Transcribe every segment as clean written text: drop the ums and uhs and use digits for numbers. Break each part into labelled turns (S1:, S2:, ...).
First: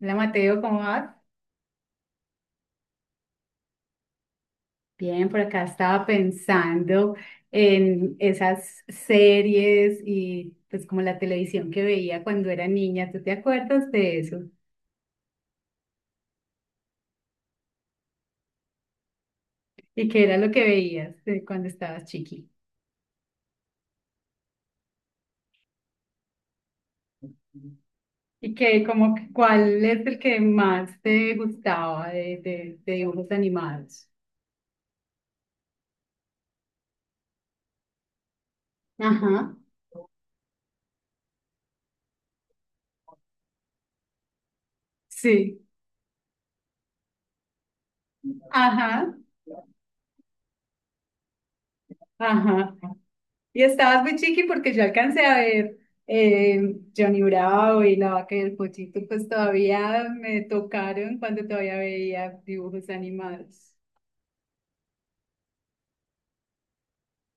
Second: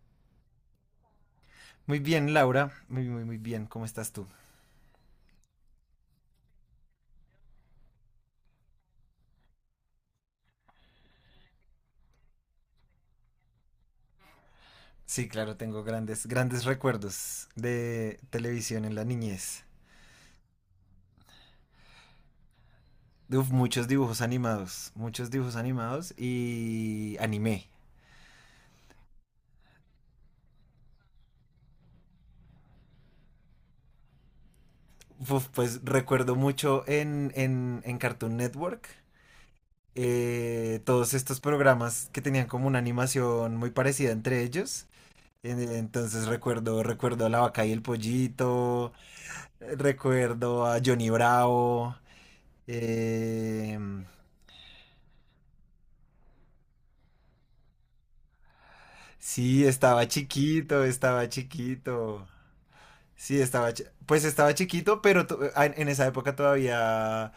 S1: Hola Mateo, ¿cómo vas?
S2: Muy bien, Laura. Muy, muy, muy bien. ¿Cómo estás tú?
S1: Bien, por acá estaba pensando en esas series y pues como la televisión que veía cuando era niña. ¿Tú te acuerdas de eso?
S2: Sí, claro, tengo grandes, grandes recuerdos de televisión en la niñez.
S1: ¿Y qué era lo que veías cuando estabas chiqui?
S2: Uf, muchos dibujos animados y anime.
S1: ¿Y qué, como, cuál es el que más te gustaba de dibujos animados?
S2: Uf, pues recuerdo mucho en Cartoon Network,
S1: Ajá,
S2: todos estos programas que tenían como una animación muy parecida entre ellos. En-
S1: sí,
S2: Entonces recuerdo, recuerdo a la vaca y el pollito,
S1: ajá,
S2: recuerdo a Johnny Bravo.
S1: ajá. Y
S2: eh,
S1: estabas muy chiqui porque yo alcancé a ver Johnny Bravo y La Vaca y el Pollito, pues
S2: Sí,
S1: todavía
S2: estaba
S1: me
S2: chiquito,
S1: tocaron
S2: estaba
S1: cuando todavía
S2: chiquito.
S1: veía dibujos
S2: Sí, estaba,
S1: animados.
S2: pues estaba chiquito, pero en esa época todavía,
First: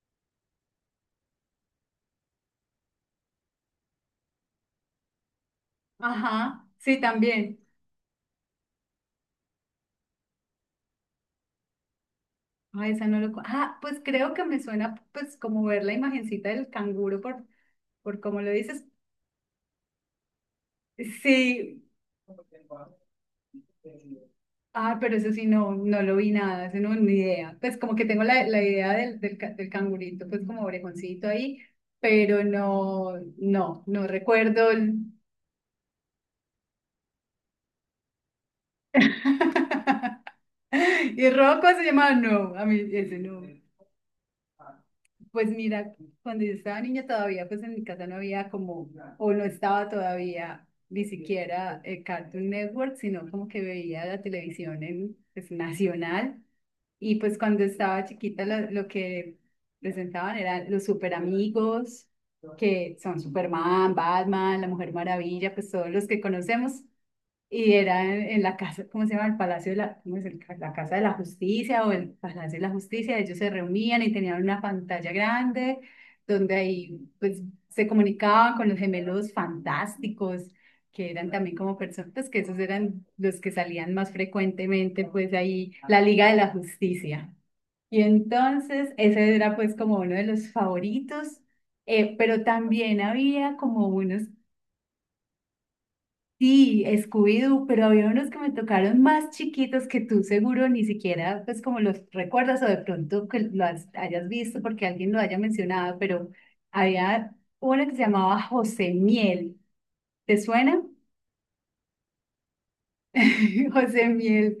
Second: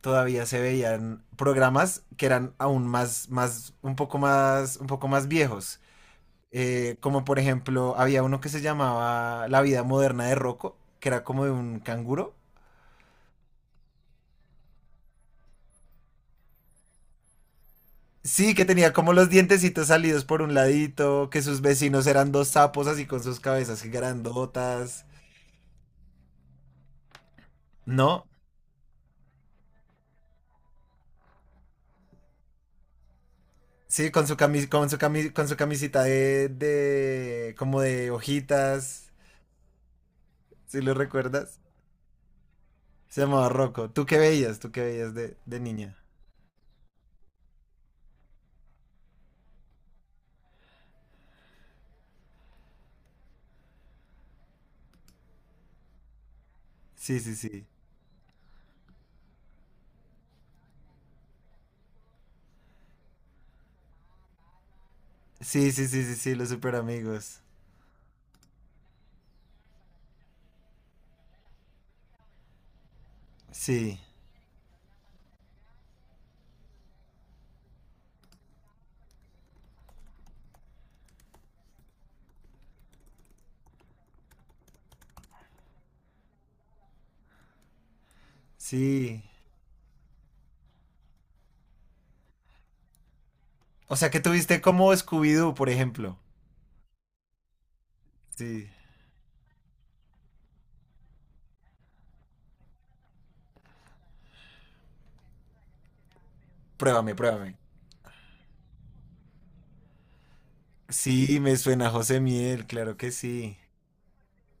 S2: todavía se veían programas que eran aún más, más, un poco más, un poco más viejos.
S1: Ajá, sí,
S2: Como por
S1: también.
S2: ejemplo, había uno que se llamaba La vida moderna de Rocco, que era como de un canguro.
S1: Ah, esa no lo... Ah, pues creo que me suena pues como ver la imagencita del canguro por cómo lo
S2: Sí, que
S1: dices.
S2: tenía como los dientecitos salidos por un ladito, que sus
S1: Sí,
S2: vecinos eran dos sapos así con sus cabezas
S1: ah,
S2: grandotas.
S1: pero eso sí, no, no lo vi nada, eso no, ni idea. Pues como que tengo
S2: ¿No?
S1: la idea del cangurito, pues como orejoncito ahí, pero no, no, no
S2: Sí, con su
S1: recuerdo.
S2: camisita de como de hojitas, si lo
S1: Y
S2: recuerdas.
S1: Rocco se llamaba, no, a mí ese
S2: Se
S1: no.
S2: llamaba Rocco. ¿Tú qué veías? ¿Tú qué veías
S1: Pues
S2: de
S1: mira,
S2: niña?
S1: cuando yo estaba niña todavía, pues en mi casa no había como, o no estaba todavía ni siquiera Cartoon Network, sino como que veía la televisión en, pues, nacional. Y
S2: Sí, sí,
S1: pues cuando
S2: sí.
S1: estaba chiquita lo que presentaban eran los super amigos, que son Superman, Batman, la Mujer Maravilla,
S2: Sí,
S1: pues
S2: sí,
S1: todos
S2: sí,
S1: los
S2: sí,
S1: que
S2: sí, los super
S1: conocemos.
S2: amigos.
S1: Y era en la casa, ¿cómo se llama? El Palacio de la, ¿cómo es el la Casa de la Justicia o el Palacio de la Justicia? Ellos se
S2: Sí,
S1: reunían y tenían una pantalla grande donde ahí pues se comunicaban con los gemelos fantásticos, que eran también como personas, pues que esos eran los que salían más frecuentemente, pues ahí la Liga de la Justicia. Y entonces
S2: sí.
S1: ese era pues como uno de los favoritos. Pero también había como
S2: O sea que
S1: unos.
S2: tuviste como Scooby-Doo, por ejemplo.
S1: Sí, Scooby-Doo, pero había unos que me
S2: Sí.
S1: tocaron más chiquitos que tú seguro ni siquiera, pues como los recuerdas o de pronto que lo hayas visto porque alguien lo haya mencionado, pero
S2: Pruébame,
S1: había
S2: pruébame.
S1: una que se llamaba José Miel. ¿Te suena?
S2: Sí, me suena a José Miel, claro que sí.
S1: José Miel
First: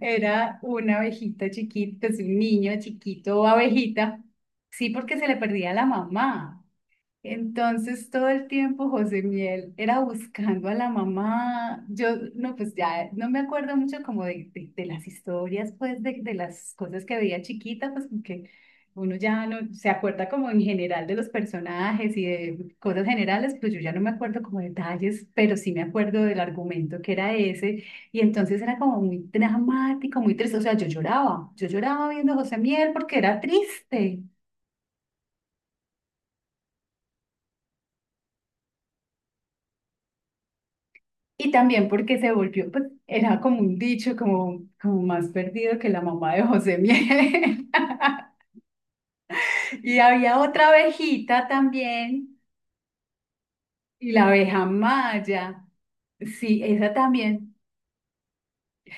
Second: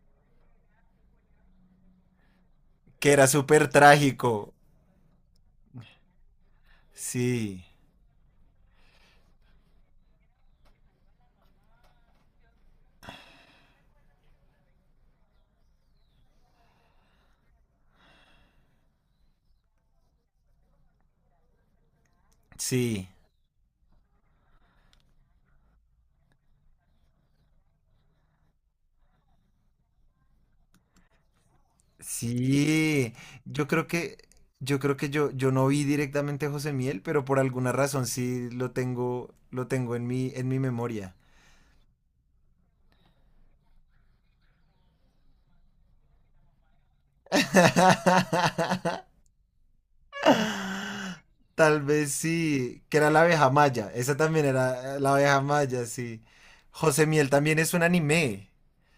S1: era una abejita chiquita, es un niño
S2: Que era
S1: chiquito,
S2: súper
S1: abejita.
S2: trágico.
S1: Sí, porque se le perdía la mamá.
S2: Sí,
S1: Entonces todo el tiempo José Miel era buscando a la mamá. Yo no, pues ya no me acuerdo mucho como de las historias, pues de las cosas que veía chiquita, pues porque uno ya no se acuerda como en general de los personajes y de cosas
S2: sí.
S1: generales, pero yo ya no me acuerdo como detalles, pero sí me acuerdo del argumento que era ese. Y entonces era como muy dramático, muy triste. O sea, yo lloraba viendo a José Miel
S2: Sí,
S1: porque era
S2: yo creo que,
S1: triste.
S2: yo creo que yo no vi directamente a José Miel, pero por alguna razón sí lo tengo en mi memoria.
S1: Y también porque se volvió, pues era como un dicho, como, como más perdido que la mamá de José Miel. Y había otra abejita
S2: Tal vez
S1: también,
S2: sí, que era la abeja maya,
S1: y
S2: esa
S1: la
S2: también
S1: abeja
S2: era la abeja
S1: Maya.
S2: maya, sí.
S1: Sí, esa
S2: José Miel
S1: también.
S2: también es un anime.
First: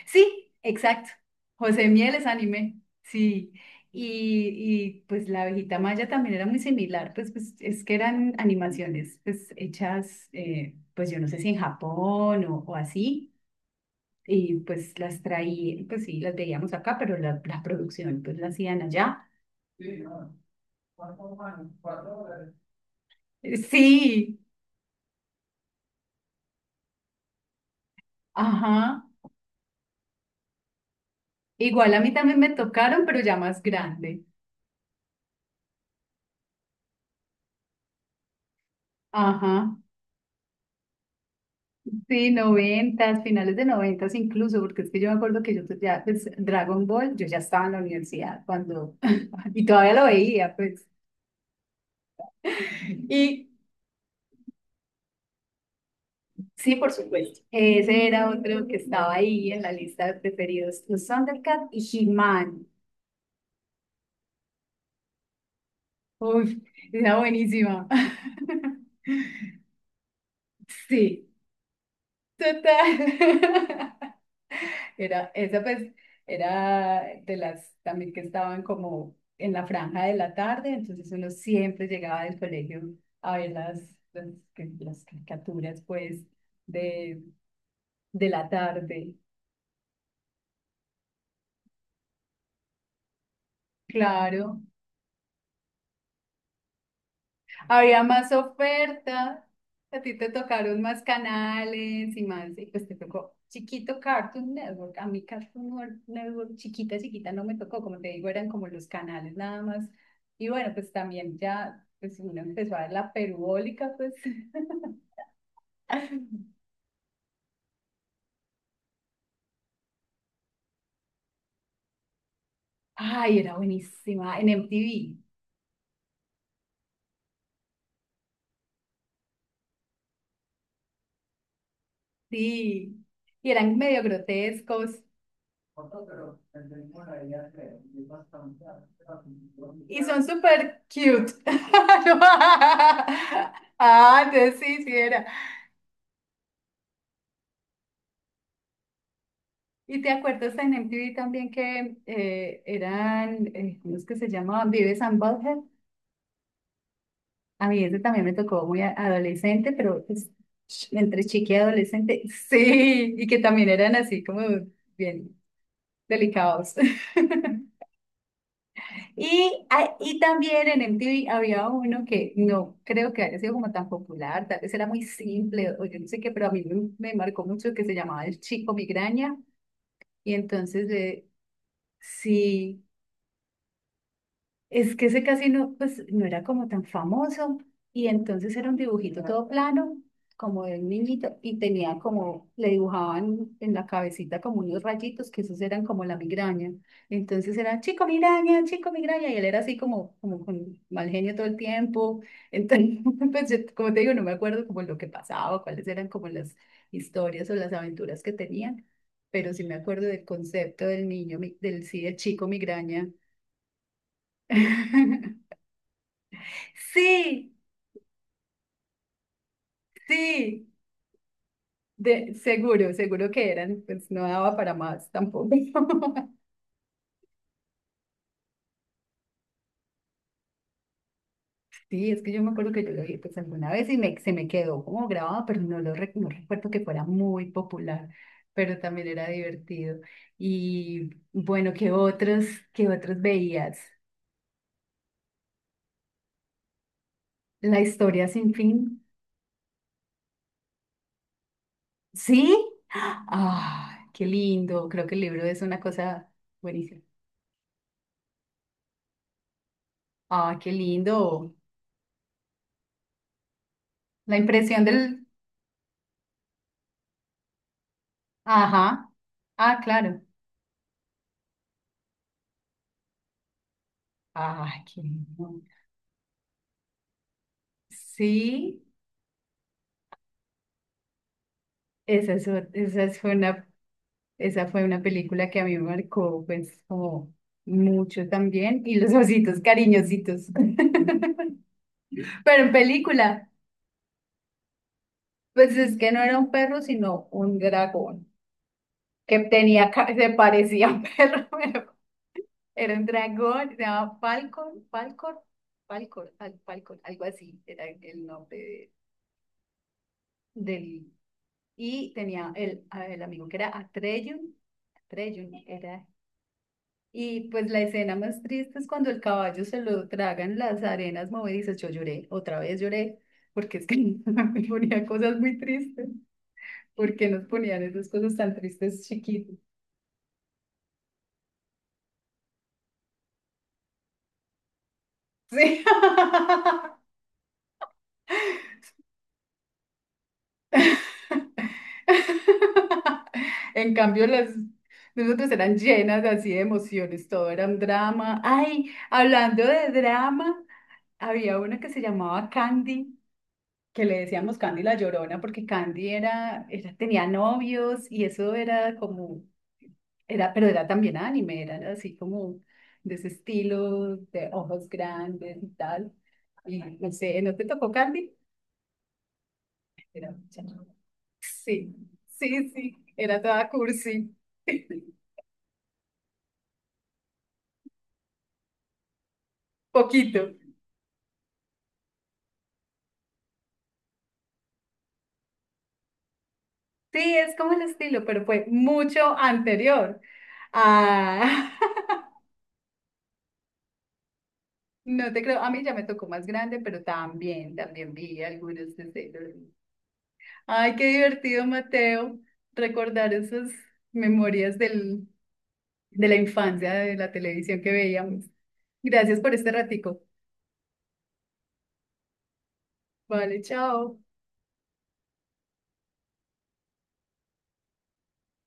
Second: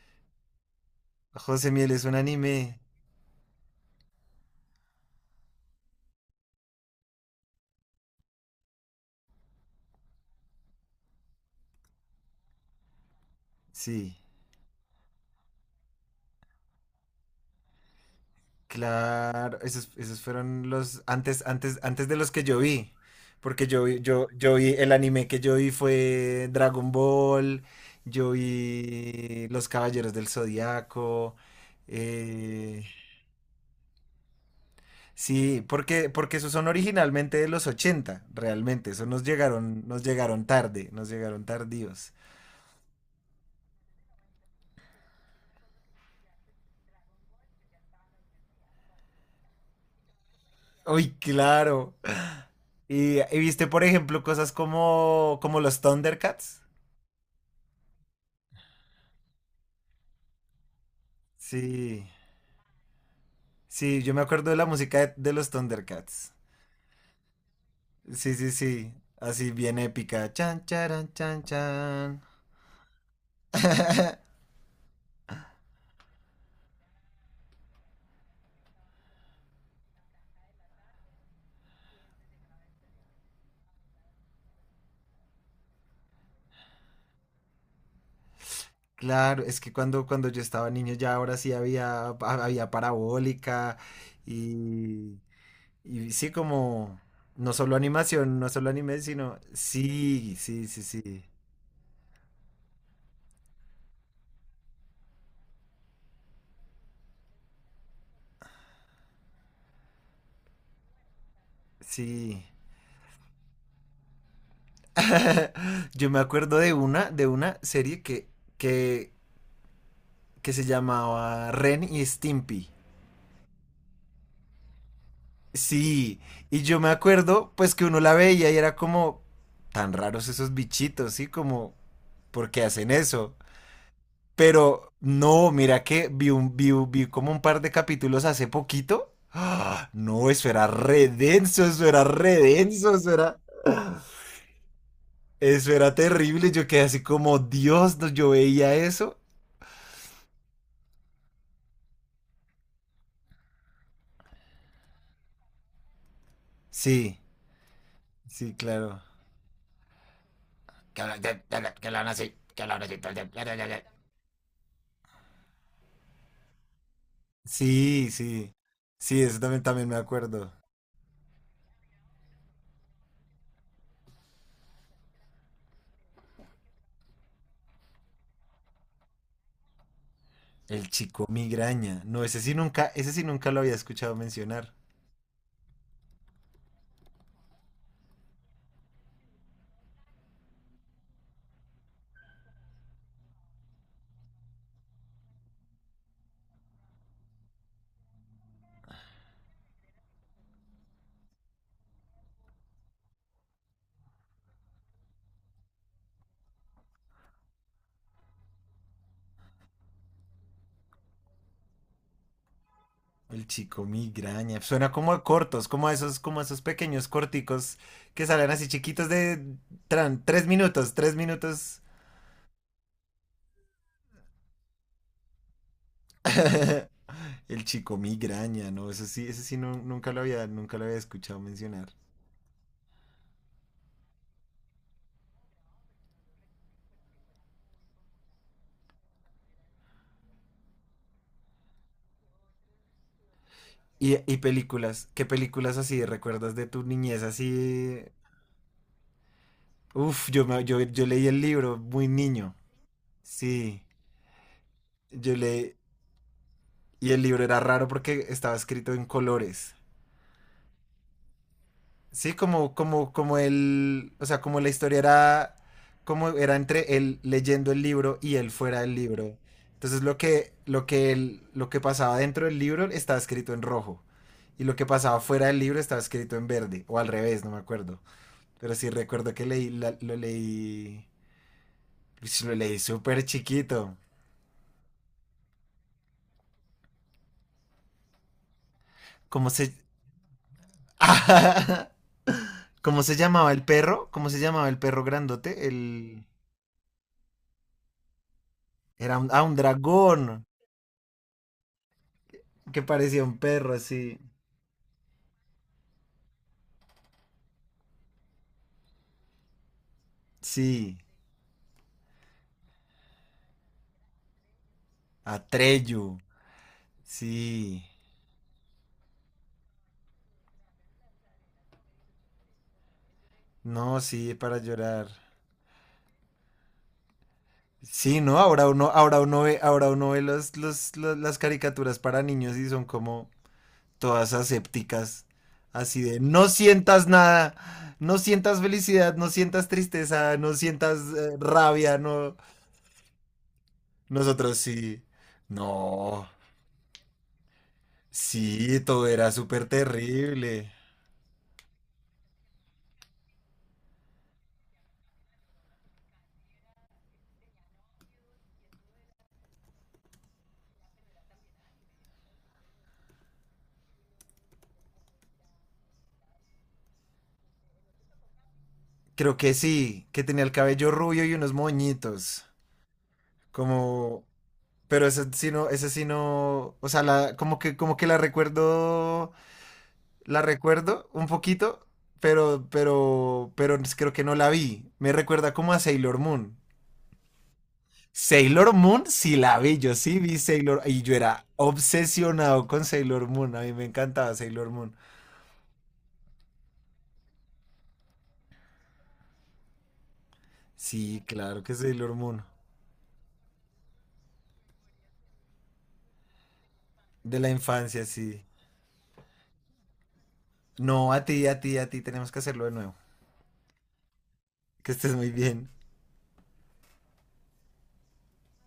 S1: Sí, exacto.
S2: José
S1: José
S2: Miel es
S1: Miel
S2: un
S1: es anime.
S2: anime,
S1: Sí. Y pues la abejita Maya también era muy similar, pues, pues es que eran animaciones pues hechas, pues yo no sé si en Japón o así
S2: sí.
S1: y pues las traí, pues sí, las veíamos acá, pero la producción pues la hacían allá.
S2: Claro, esos, esos fueron los antes, antes, antes de los que yo vi. Porque yo vi, yo,
S1: Sí,
S2: yo vi, el anime que yo vi fue Dragon Ball, yo
S1: ajá.
S2: vi Los Caballeros del Zodiaco.
S1: Igual a mí también me
S2: eh,
S1: tocaron, pero ya más grande.
S2: sí, porque, porque esos son originalmente de los 80 realmente. Eso
S1: Ajá.
S2: nos llegaron tarde, nos llegaron tardíos.
S1: Sí, noventas, finales de noventas incluso, porque es que yo me acuerdo que yo pues, ya, pues Dragon Ball, yo ya estaba en la universidad cuando, y todavía lo veía, pues.
S2: Uy, claro. Y
S1: Y
S2: viste, por ejemplo, cosas como, como los Thundercats.
S1: sí, por supuesto, ese era otro que estaba ahí en la lista de preferidos, los Thundercats
S2: Sí.
S1: y He-Man.
S2: Sí, yo me acuerdo de la música de los Thundercats.
S1: Uf, era buenísima.
S2: Sí, sí, sí. Así bien épica. Chan, charan,
S1: Sí,
S2: chan, chan.
S1: total. Era, esa pues era de las también que estaban como en la franja de la tarde, entonces uno siempre llegaba del colegio a ver las, las caricaturas pues de, de la tarde.
S2: Claro, es que cuando, cuando yo estaba niño ya ahora sí había, había parabólica
S1: Claro.
S2: y, y sí como no solo
S1: Había más
S2: animación, no solo anime, sino
S1: oferta, a ti te
S2: sí, sí,
S1: tocaron
S2: sí,
S1: más
S2: sí,
S1: canales y más, y pues te tocó chiquito Cartoon Network, a mí Cartoon Network chiquita, chiquita no me tocó, como te digo, eran como los canales nada más. Y bueno, pues también ya, pues uno
S2: sí.
S1: empezó a ver la perubólica, pues.
S2: Yo me acuerdo de una serie que, que se llamaba Ren y Stimpy.
S1: Ay, era buenísima, en MTV,
S2: Sí, y yo me acuerdo pues que uno la veía y era como tan raros esos bichitos, ¿sí? Como, ¿por qué hacen
S1: sí.
S2: eso?
S1: Y eran medio
S2: Pero
S1: grotescos.
S2: no, mira que vi como un par de capítulos hace poquito. ¡Ah!
S1: Y son
S2: No, eso era
S1: súper
S2: re
S1: cute.
S2: denso, eso era re denso,
S1: No. Ah, entonces sí, sí era.
S2: eso era terrible. Yo quedé así como, Dios, no, yo veía eso.
S1: ¿Y te acuerdas en MTV también que eran, cómo es que se llamaban? Vives and Butthead.
S2: Sí,
S1: A mí ese también me
S2: sí,
S1: tocó muy
S2: claro.
S1: adolescente, pero pues,
S2: Que hablan,
S1: entre chiqui y
S2: que hablan
S1: adolescente,
S2: así, que hablan así.
S1: sí, y que
S2: De-
S1: también eran
S2: de.
S1: así como bien delicados.
S2: Sí, sí. Sí, eso también,
S1: Y,
S2: también
S1: ah,
S2: me
S1: y
S2: acuerdo.
S1: también en MTV había uno que no creo que haya sido como tan popular, tal vez era muy simple o yo no sé qué, pero a mí me, me marcó mucho que se llamaba El Chico Migraña. Y
S2: El
S1: entonces,
S2: chico migraña. No,
S1: sí,
S2: ese sí nunca lo había escuchado mencionar.
S1: es que ese casi no, pues, no era como tan famoso y entonces era un dibujito todo plano, como de un niñito, y tenía como, le dibujaban en la cabecita como unos rayitos, que esos eran como la migraña. Entonces era, chico migraña, y él era así como, como con mal genio todo el tiempo. Entonces, pues, yo, como te digo, no me acuerdo como lo que pasaba, cuáles eran como las historias o las aventuras que tenían, pero sí me acuerdo del concepto del niño, mi- del sí, del chico migraña.
S2: El chico migraña. Suena como a cortos, como a esos pequeños
S1: Sí,
S2: corticos que salen así chiquitos de tres
S1: sí,
S2: minutos, tres minutos.
S1: de, seguro, seguro que eran, pues no daba para más tampoco.
S2: El chico migraña, no, eso sí, ese nunca lo había, nunca lo había escuchado mencionar.
S1: Sí, es que yo me acuerdo que yo lo vi pues alguna vez y me, se me quedó como grabado, pero no lo no recuerdo que fuera muy popular, pero también era divertido. Y bueno, qué otros veías?
S2: Y películas, ¿qué películas así recuerdas de tu niñez
S1: La
S2: así?
S1: historia sin fin.
S2: Uf, yo, yo leí el libro muy niño.
S1: ¿Sí?
S2: Sí,
S1: Ah, qué lindo, creo que el
S2: yo
S1: libro es
S2: leí.
S1: una cosa buenísima.
S2: Y el libro era raro porque estaba escrito en colores.
S1: Ah, qué lindo.
S2: Sí, como, como, como el, o
S1: La
S2: sea, como la
S1: impresión
S2: historia
S1: del...
S2: era, como era entre él leyendo el libro y él fuera del
S1: Ajá,
S2: libro.
S1: ah,
S2: Entonces
S1: claro.
S2: lo que pasaba dentro del libro estaba escrito en rojo. Y
S1: Ah,
S2: lo que
S1: qué
S2: pasaba fuera del
S1: lindo.
S2: libro estaba escrito en verde. O al revés, no me acuerdo. Pero
S1: Sí,
S2: sí recuerdo que lo leí,
S1: esa
S2: ush,
S1: es,
S2: lo leí súper chiquito.
S1: esa fue una película que a mí me marcó, pues, como mucho también. Y los
S2: ¿Cómo
S1: ositos
S2: se,
S1: cariñositos. Pero en
S2: ¿cómo se
S1: película,
S2: llamaba el perro? ¿Cómo se llamaba el perro grandote?
S1: pues es que no
S2: El...
S1: era un perro, sino un dragón,
S2: Era un,
S1: que
S2: ah, un
S1: tenía,
S2: dragón
S1: se parecía a un perro, pero
S2: que
S1: era un
S2: parecía un
S1: dragón,
S2: perro,
S1: se llamaba
S2: sí.
S1: Falcon, Falcor, Falcor, Falcor, algo así, era el nombre
S2: Sí,
S1: del... Y tenía el amigo que era Atreyu. Atreyu, era.
S2: Atreyu,
S1: Y pues la
S2: sí.
S1: escena más triste es cuando el caballo se lo tragan las arenas movedizas. Yo lloré, otra vez lloré, porque es que
S2: No, sí, para
S1: me ponía
S2: llorar.
S1: cosas muy tristes. ¿Por qué nos ponían esas
S2: Sí,
S1: cosas
S2: no,
S1: tan tristes chiquitos?
S2: ahora uno ve los, las caricaturas para niños y son como todas asépticas,
S1: Sí.
S2: así de no sientas nada, no sientas felicidad, no sientas tristeza, no sientas rabia, no.
S1: En cambio, las
S2: Nosotros sí,
S1: nosotros eran llenas
S2: no,
S1: así de emociones, todo era un drama.
S2: sí,
S1: Ay,
S2: todo era
S1: hablando
S2: súper
S1: de drama,
S2: terrible.
S1: había una que se llamaba Candy, que le decíamos Candy la Llorona, porque Candy era, era, tenía novios y eso era como, era, pero era también anime, era así como de ese estilo, de ojos grandes y tal. Y no sé, ¿no te tocó Candy?
S2: Creo que sí, que
S1: Era
S2: tenía el
S1: muchacha.
S2: cabello rubio y unos
S1: Sí,
S2: moñitos.
S1: sí, sí, era toda
S2: Como.
S1: cursi,
S2: Pero ese sí no, ese sí no. O sea, la, como que la recuerdo.
S1: poquito.
S2: La recuerdo un poquito. Pero creo que no la vi. Me recuerda como a Sailor Moon.
S1: Sí, es como el estilo, pero fue
S2: Sailor Moon
S1: mucho
S2: sí la vi, yo sí
S1: anterior.
S2: vi Sailor y yo era
S1: A
S2: obsesionado con Sailor Moon, a mí me encantaba Sailor Moon.
S1: no te creo, a mí ya me tocó más grande, pero también, también vi algunos de Sailor Moon. Ay, qué
S2: Sí, claro
S1: divertido,
S2: que Sailor
S1: Mateo,
S2: Moon,
S1: recordar esas memorias del, de la infancia, de la
S2: de la
S1: televisión que
S2: infancia, sí.
S1: veíamos. Gracias por este ratico.
S2: No, a ti, a ti, a ti, tenemos que hacerlo de nuevo.
S1: Vale, chao.
S2: Que estés muy bien.